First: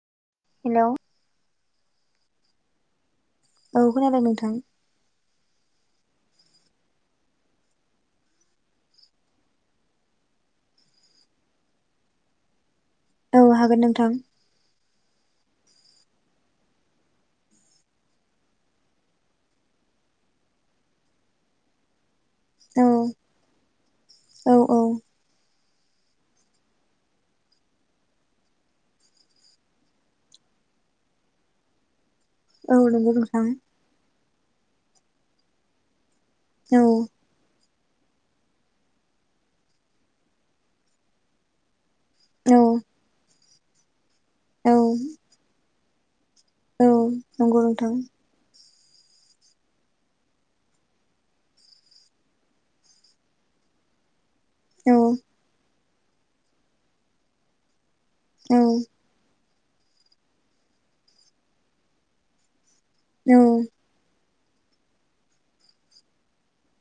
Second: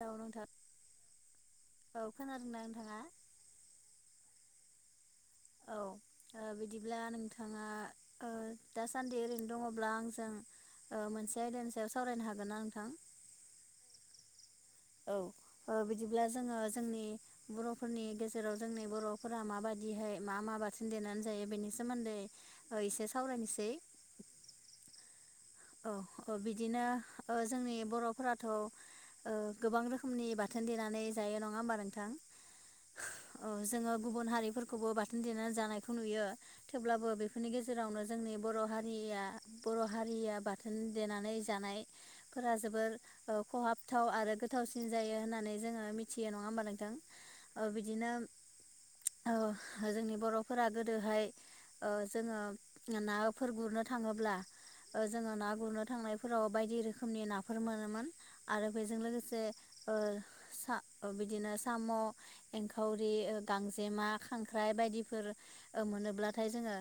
औ नोंथां हेलौ औ खोनादोंना नोंथाङा औ खोनादों नोंथां औ बिदिब्ला नोंथाङा दासान्दि ओरैनो दङब्ला आंजों मोनसे आयदानि सायाव सावरायनो हागोन ना नोंथां औ हागोन नोंथां औ बिदिब्ला जोङो जोंनि बर'फोरनि गेजेराव जोंनि बर'फोरा माबायदि बिदिहाय मा मा बाथोन देनानै जायो बेनि सोमोन्दै ओ औ एसे सावरायनोसै औ औ। औ औ बिदिनो जोंनि बर'फोराथ' गोबां रोखोमनि बाथोन देनानै जायो नङा होमबा नोंथां औ नंगौ नों थां औ जोङो गुबुन हारिफोरखौबो बाथोन देनानै जानायखौ नुयो औ थेवब्लाबो बेफोरनि गेजेराव जेरावनो जोंनि बर' हारिया बर' हारिया बाथोन देनानै जानाय फोर औ जोबोर खहाबथाव आरो औ गोथावसिन जायो होननानै जोङो मिथि मिथियो नङा होमबा औ नोंथां नंगौ नोंथां बिदिनो जोंनि बर'फोरा गोदोहाय जोङो नाफोर गुरनो थाङोब्ला औ ओ जोङो ना गुरनो थांनायफोराव बायदि रोखोमनि नाफोर मोनोमोन औ आरो बेजों लोगोसे बिदिनो साम' एंखावरि औ गांजेमा खांख्राइ बायदिफोर मोनोब्लाथाय जोङो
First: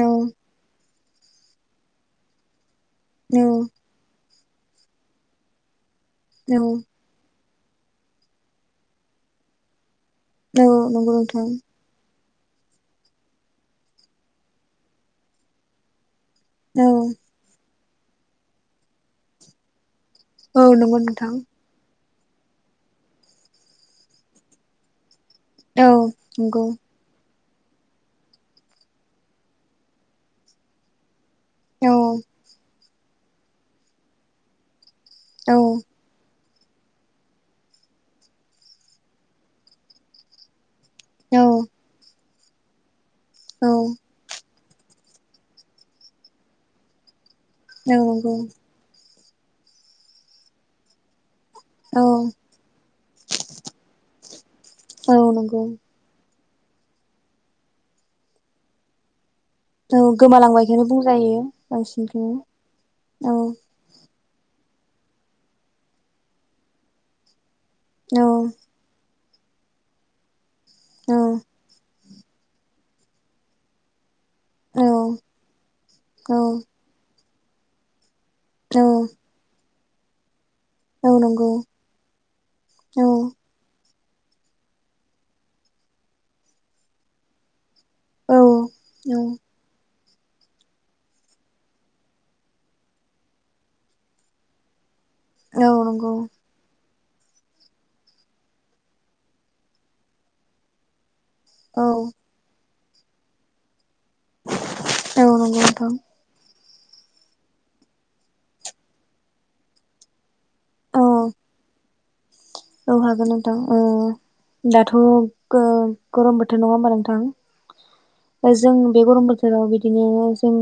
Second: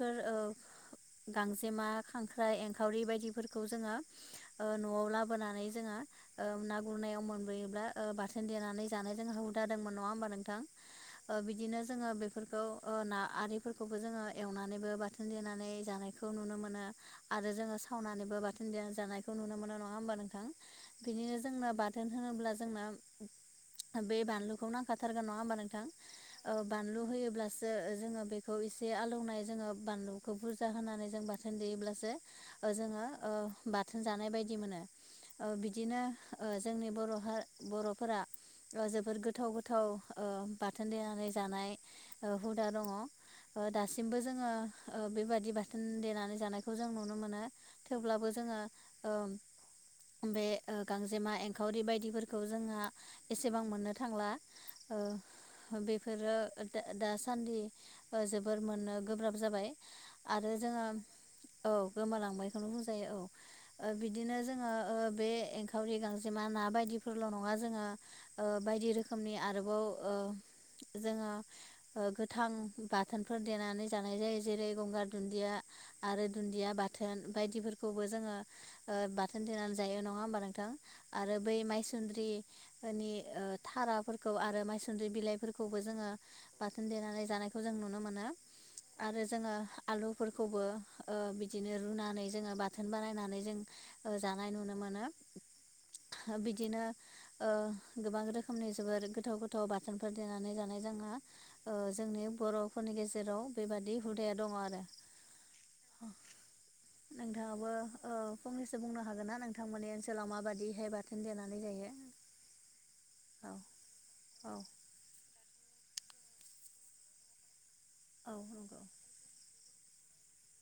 औ गांजेमा खांख्राइ एंखावरि बायदिफोरखौ जोङो न'आव लाबोनानै जोङो ना गुरनायाव मोनबोयो बाथोन देनानै जानो जोङो हुदा दङमोन नङाहोमबा नोंथां औ नंगौ नोंथां बिदिनो जोङो फोरखौ ना आरिफोरखौबो जोङो एवनानैबो बाथोन देनानै जानायखौ नुनो औ मोनो आरो जोङो सावनानैबो बाथोन दना जानायखौ नुनो मोनो नङा होमबा नोंथां औ नंगौ नोंथां बिदिनो जोंनो थोन होनोब्ला जोंना बे बानलुखौ नां थारगोन नङा होमबा नोंथां औ ओह नंगौ बानलु होयोब्ला ज जोङो बेखौ एसे आलौनाय जोङो बानलुखौ बुरजा होनानै जों बाथोन औ देयोब्लासो जोङो बाथोन जानाय बायदि मोनो औ बिदिनो जोंनि बर' बर'फोरा जोबोर गोथाव गोथाव बाथोन देनानै जानाय हुदा दङ औ दासिमबो जोङो बेबायदि बाथोन देनानै जानायखौ जों नुनो मोनो औ थेवब्लाबो नंगौ जोङो बे गांजेमा आंखावरि औ बायदिफोरखौ जोंहा एसेबां मोननो थांला औ नंगौ बेफोरो दासान्दि जोबोर मोनो गोब्राब जाबाय औ आरो जोङो गोमालांबायखनो बुंजायो औ बांसिनखौनो गोमालांबायखौनो बुंजायो औ औ बिदिनो जोङो बे एंखावरि गांजेमा ना बायदिफोरल' नङा जोङो औ बायदिन रोखोमनि आरोबाव ओ औ गोथां बाथोनफोर देनानै जानाय जायो जेरै औ गंगार दुन्दिया आरो औ दुन्दिया बाथोन बायदिफोरखौबो जोङो औ बाथोन दोननानै जायो नङा होमबा औ आरो नंगौ बै माय सोमर्दि औ फोरनि ओ थारा फोर खौ आरो मायसुन्द्रि बिलाइफोरखौबो जोङो बाथोन देनानै जानायखौ जों नुनो मोनो नुनो औ मोनो औ आरो जोङो आलु फोरखौबो बिदिनो रुनानै जोङो बाथोन बानायनानै जों जानाय नुनो मोनो औ नंगौ बिदिनो गोबां रोखोमनि जबोर गोथाव गोथाव बाथोनफोर देनानै जानाय जोंहा औ जोंनि बर'फोरनि गेजेराव बेबादि हुदाया दङ आरो औ नंगौ नोंथां नोंथाङाबो फंनैसो बुंनो हागोन ना नोंथांमोननि ओनसोलाव माबादि बेैहाय औ बाथोन देनानै जायो औ हागोन नथां औ औ दाथ' गोम गरम बोथोर नङा होमबा औ नोंथां जों नंगौ बे गरम बोथोराव बिदि बिदिनो जों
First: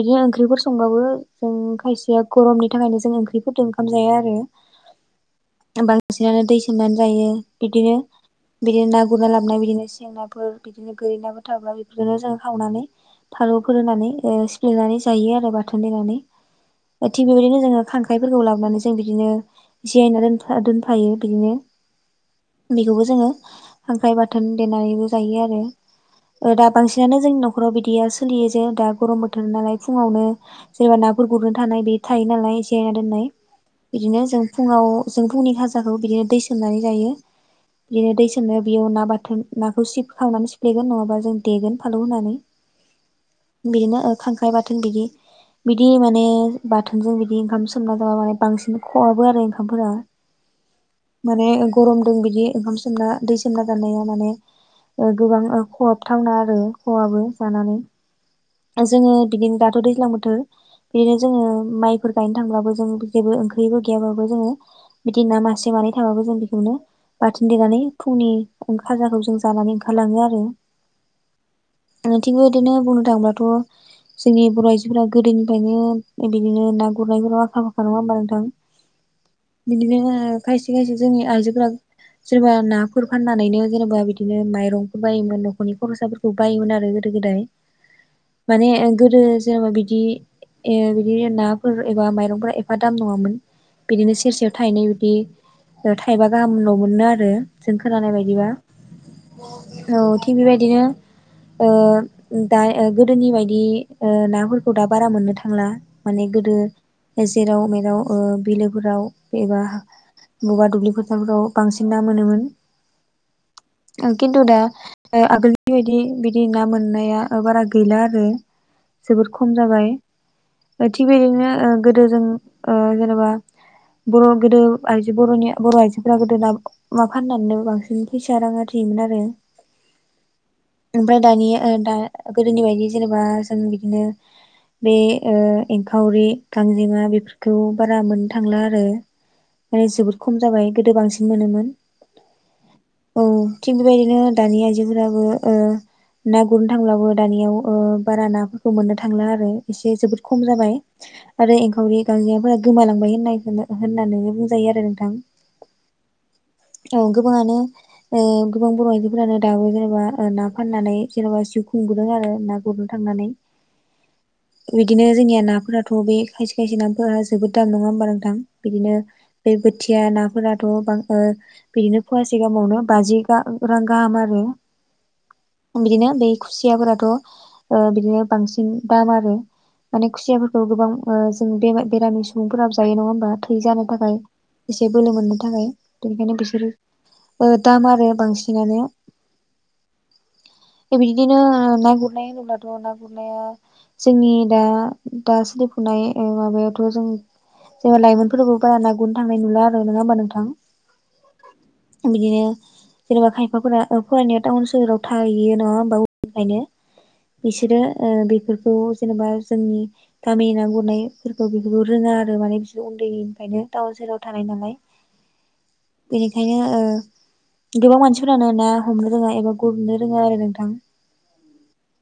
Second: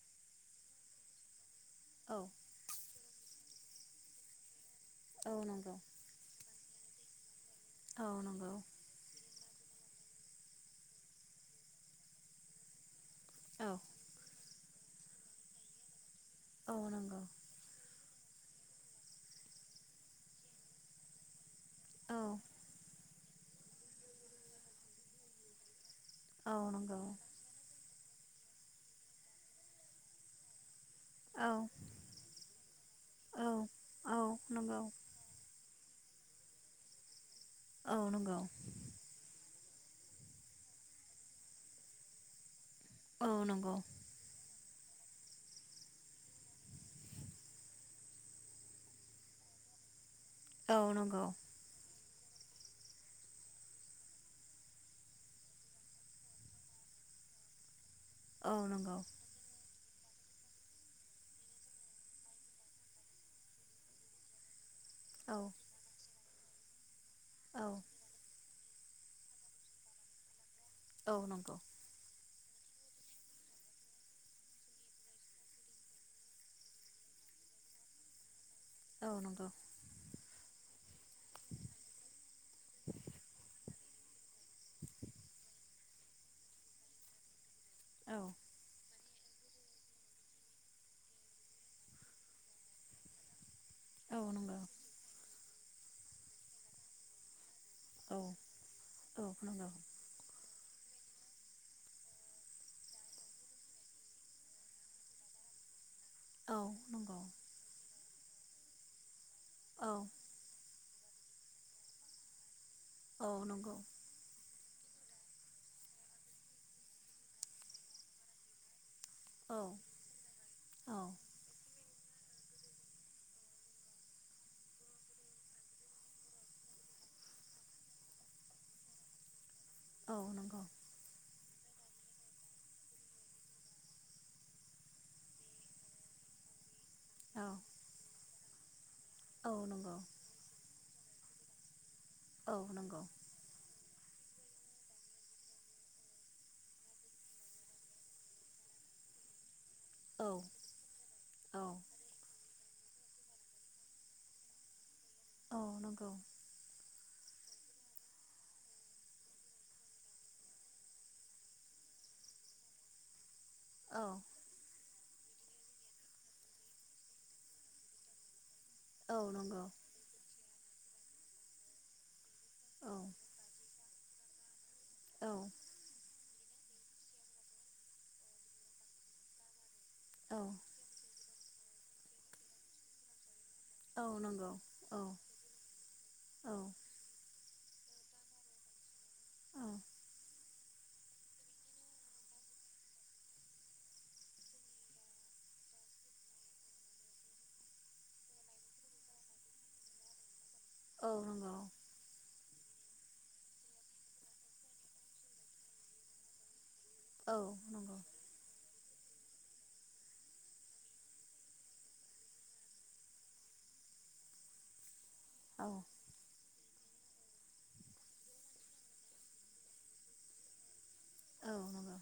बिदि ओंख्रिफोर संबाबो जों औ खायसेया गरमनि थाखायनो जों ओंख्रि गोदुं ओंखाम जाया आरो औ नंगौ बिदिनानै दै सोमनानै जायो बिदिनो औ नंगौ बिदिनो ना गुरना लाबो सनाय बिदिनो जेंनाफोर बिदिनो गोरि नाफोर थाब्लाबो बेफोरखौनो जों सावनानै औ फानलुफोर होनानै सिफ्लेनानै जायो आरो बाथोन देनानै औ नंगौ थिग बेबायदिनो जोंङो खांख्राइफोरखौ लाबोनानै जों बिदिनो [unintelligible] दोन द फायो बिदिनो औ बेखौबो जोंङो खांख्राय बाथोन देनानैबो जायो आरो। औ दा नंगौ बांसिनानो जोंनि न'खराव बिदिया सोलियो जे दा गरम बोथोर नालाय फुंआवनो। सोरनिबा नाफोर औ गुरनो थानाय बे थायो नालाय जिरायना दोननाय। औ औ बिदिनो जों नंगौ फुंआव जों फुंनि खाजि खौ बिदिनो दै सोमनानै जायो औ बिदिनो दै नंगौ सोमनो बेयाव ना बाथोन। नाखौ सिब खांनानै सिफ्लेगोन नंङाबा जों देगोन फानलू होनानै औ नंगौ बिदिनो ओमफफ्राय बाथोन बिदि बिदि माने बाथोनजों बिदि ओंखाम सोमना जाबा माने बांसिन खहाबो आरो ओंखामफोरा। औ नंगौ माने गरम दों बिदि ओंखाम सोमना दै सोमना जानाया माने गोबां खहाबथावना आरो खहाबो जानानै। औ नंगौ जोंङो बिदिनो दाथ' दैज्लां बोथोर बिदिनो जोंङो माइफोर गायनो थांब्लाबो जों जेबो ओंख्रिबो गैयाबाबो जोंङो। बिदि औ ना मासे मानै थाबाबो जों बेखौनो बाथेन औ देनानै फुंनि खाजाखौ जों जानानै ओंखारलांङो आरो। औ नंगौ। बिथिंबो बिदिनो बुंनो थांङोब्लाथ'। जोंनि बर' आइजोफोरा गोदोनिफ्रायनो बिदिनो ना गुरनायफोराव आखा फाखा नंङाब ओमबा नोंथां। औ नंगौ बिदिनो खायसे खायसे जोंनि आइजोफोरा जेनेबा नाफोर फाननानैनो जेनेबा बिदिनो माइरंफोर बायोमोन न'खरनि खर'साफोरखौ बायोमोन आरो गोदो। गोदाय औ माने गोदो जेनेबा बिदि ए बिदिनो नाफोर एबा माइरंफोरा एफा दाम नंङामोन। औ बिदिनो सेरसेयाव नंगौ थायनौ बिदि थाइबा गाहामल' मोनो आरो। जों औ खोनानाय बायदिबा औ नंगौ औ थिग बेबायदि बिदिनो अ दा गोदोनि बायदि नाफोरखौ दा बारा मोननो थांला। माने गोदो औ नंगौ जेराव मेराव अ बिलोफोराव एबा औ बगा दुब्लि फोथारफोराव बांसिन ना मोनोमोन। औ नंगौ। अ आगोलनि बायदि बिदि ना मोननाया अ बारा गौला आरो। जोबोर खम औ जाबाय औ थिग बेजोंनो गोदो जों जेनेबा बर' गोदो आइजो बर'नि बर' आइजोफोरा गोदो ना फाननानै बांसिन फैसा रां आरोखि आरो औ नंगौ ओमफ्राय दानिया दा गोदोनि बायदि जेनेबा जों बिदिनो बे एंखावरि गां गांजेमा औ बेफोरखौ बारा मोननो थांला आरो औ माने नंगौ जोबोर खम जाबाय। गोदो बांसिन मोनोमोन औ नंगौ औ थिक बेबायदि बिदिनो दानि आइजोफोराबो ना गुरनो थांब्लाबो। दानियाव अ बारा नाफोरखौ मोननो थांला आरो। एसे जोबोद खम औ जाबाय आरो औ एंखावरि गांजेमाफोरा। गोमालांबाय होननायखौ होननानै बुंजायो आरो नोंथां। औ नंगौ। गोबांङानो गोबां बर' आइजोफोरानो दाबो जेनेबा ना फाननानै जेनेबा जिउ खुंबोदों आरो ना गुरनो थांनानै। औ। बिदिनो जोंनिया नाफोराथ' बे खायसे खायसे नाफोरा जोबोद दाम नंङा होमबा नोंथां? बिदिनो औ बे नंगौ औ बोथिया नाफोराथ'बां बिदिनो फुवासे गाहामावनो बाजि रां गाहाम आरो। औ ओम बिदिनो बै खुसियाफोराथ' बिदिनो बांसिन दाम आरो। माने औ खुसियाफोरखौ गोबां ओ जों बे बेरामि सुबुंफोराबो जायो नङा होनबा थै जानो औ नंगौ औ थाखाय नंगौ औ नंगौ एसे औ बोलो मोननो थाखाय बेनिखायनो बिसोरो ओ दाम आरो बांसिनानो बिदिनो ना गुरनाय होनोबाथ ना गुरनाया जोंनि दा दा सोलिफुनाय ओ माबायावथ' जों जेनबा लाइमोनफोरखौबो बारा गुरनो थांनाय नुला आरो नङा होनबा नोंथां बिदिनो जेनेबा खायफाफोरा फरायनाया टाउन सोहोराव थाहयो नङा होमबा उनदैनिफ्रायनो बिसोरो ओ बेफोरखौ जेनेबा जोंनि गामि ना गुरनायफोरखौ बेखौ रोङा आरो माने बिसोर उन्दैनिफ्रायनो थाउन थाउनाव थानाय नालाय बेनिखायनो ओ गोबां मानसिफोरानो ना हमनो रोङा एबा गुरनो रोङा आरो नोंथां औ नंगौ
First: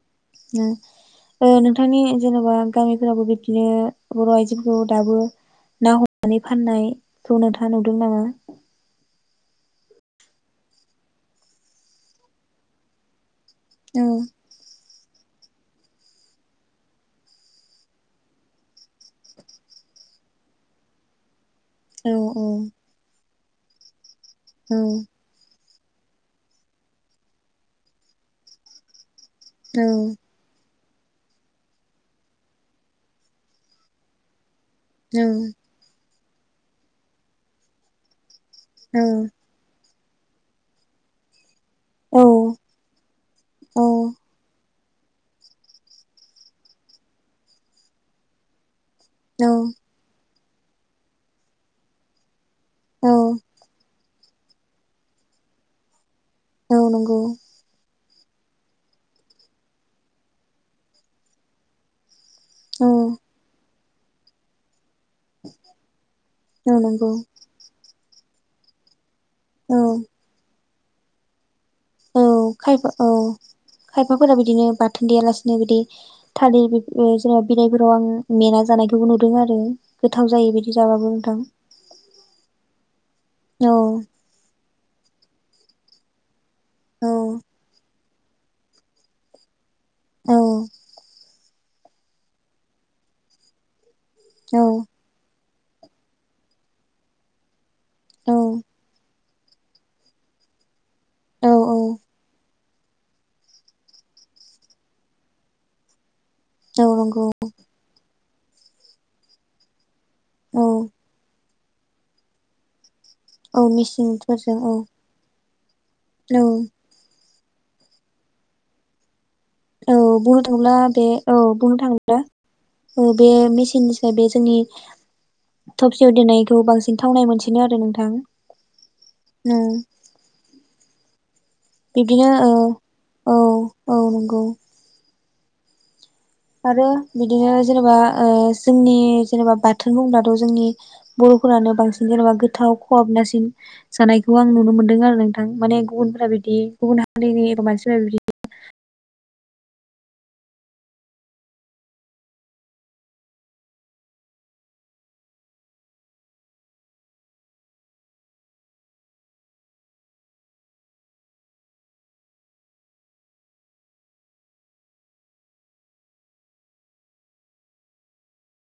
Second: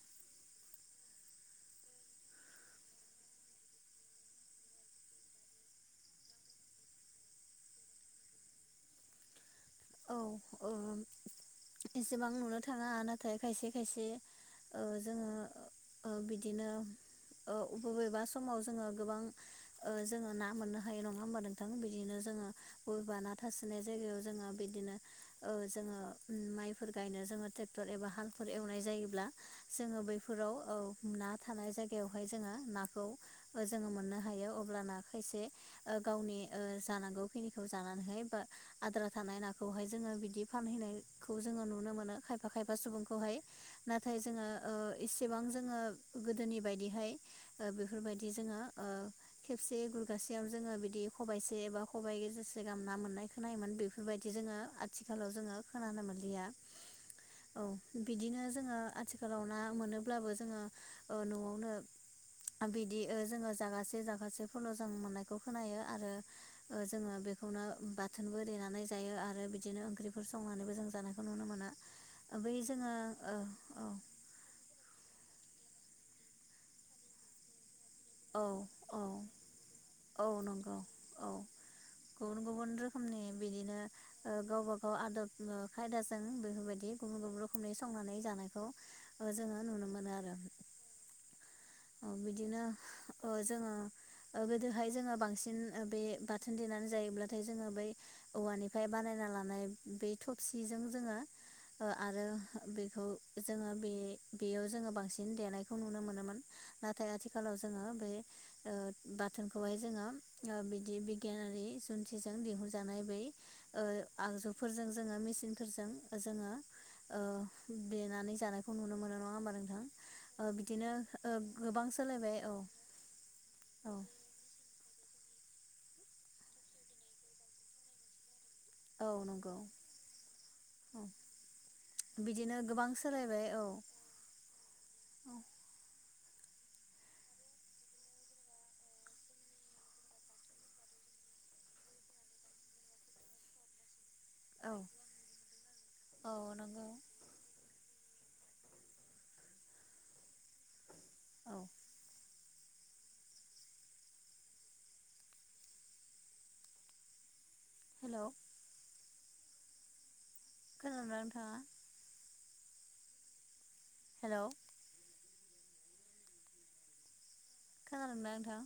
ओम ओ नोंथांनि जेन'बा गामिफोरावबो बिब्दिनो बर' आइजोफोरखौ दाबो ना हमनानै फाननायखौ नोंथाङा नुदों नामा औ औ एसेबां नुनो थाङा नाथाय खायसे खायसे औ जोङो बिदिनो औ बबेबा समाव जोङो गोबां जोङो ना मोननो हायो नङा होमबा औ बिदिनो जोङो औ बबे बाना थासनाय जायगायाव जोङो औ बिदिनो जोङो माइफोर गायनो जोङो ट्रेक्टर एबा हालफोर एवनाय जायोब्ला औ जोङो बैफोराव औ ना थानाय जायगायावहाय जोङो नाखौ जोङो मोननो हायो लाना औ खायसे ओ गावनि ओ जांनांगौनिखौ जानानैहाय बा औ आद्रा थानाय ओमफ्राय जोङो बिदि फानहैनायखौ जोङो नुनो मोनो औ खायफा खायफा सुबुंखौहाय औ नाथाय जोङो ओ एसेबां जोङो गोदोनि बायदिहाय बेफोरबायदि जोङो ओ औ खेबसे गुरगासेयाव जोङो बिदि खबाइसे एबा खबाइ गेजेरसे गाहाम ना औ मोननाय खोनायोमोन बेफोरबायदि जोङो आथिखालाव जोङो खोनानो मोन औ नांगौ बिदिनो जोङो आथिखालाव ना मोनोब्लाबो जोङो न'आवनो औ बिदि ओ जोङो जागासे जागासेफोरल मोजां मोननायखौ खोनायो आरो ओ जोङो नंगौ बेखौनो बाथोनबो देनानै जायो आरो औ बिदिनो ओंख्रिफोर संनानैबो जों जानायखौ नुनो मोनो औ बै खायफा जोङो औ ओ खायफाफोरा बिदिनो बाथोन देयालासिनो बिदि थालिर जेरै बिलाय फोराव आं औ मेना औ जानायखौबो नुदों आरो औ गोथाव जायो नंगौ बिदि जाबाबो नोंथां समनि औ बिदिनो ओ गावबा गाव आदब खायदाजों बे बेबायदि औ गुबुन गुबुन रोखोमनि संनानै जानायखौ ओ जोङो नुनो मोनो आरो औ बिदिनो ओ जोङो औ गोदोहाय जोङो बांसिन बे बाथोन देनानै जायोब्लाथाय जोङो बै औ औवानिफ्राय बानायना ला नाय बे थबसिजों जोङो औ ओ आरो बेखौ जोङो बे बेयाव जोङो बांसिन देनायखौ नुनो मोनोमोन औ नाथाय नंगौ आथिखालाव जोङो बे बाथोनखौहाय जोङो औ बिदि बिगियानारि जुन्थिजों दिहुनजानाय बे औ ओ मेचिनफोरजों औ आगजुफोरजों जोङो मेसिनफोरजों औ जोङो ओ देनानै जानायखौ नुनो मोनो नङा होमबा नोंथां औ बुंनो ओ थांब्ला बिदिनो बे औ ओ बुंनो गोबां थाङोब्ला सोलायबाय औ औ बे औ मेसिननिसाय बे जोंनि थफसेयाव दोननायखौ बांसिन थावनाय मोनसिनो आरो नोंथां औ नंगौ उम औ बिदिनो गोबां सोलायबाय औ औ-औ-औ नंगौ आरो बिदिनो जेनेबा ओ जोंनि जेनेबा बाथोन बुंब्लाथ' जोंनि ब अफोरानो बांसिन जेनेबा गोथाव खहाबनासिन जानायखौ आं औ नुनो मोन्दों आरो नोंथां माने गुबुनफोरा औ बिदि नंगौ गुबुन हारिनि एबा मानसिफोरा बिदि औ हेलौ खोनादोंना नोंथाङा हेलौ खोनादोंना नोंथां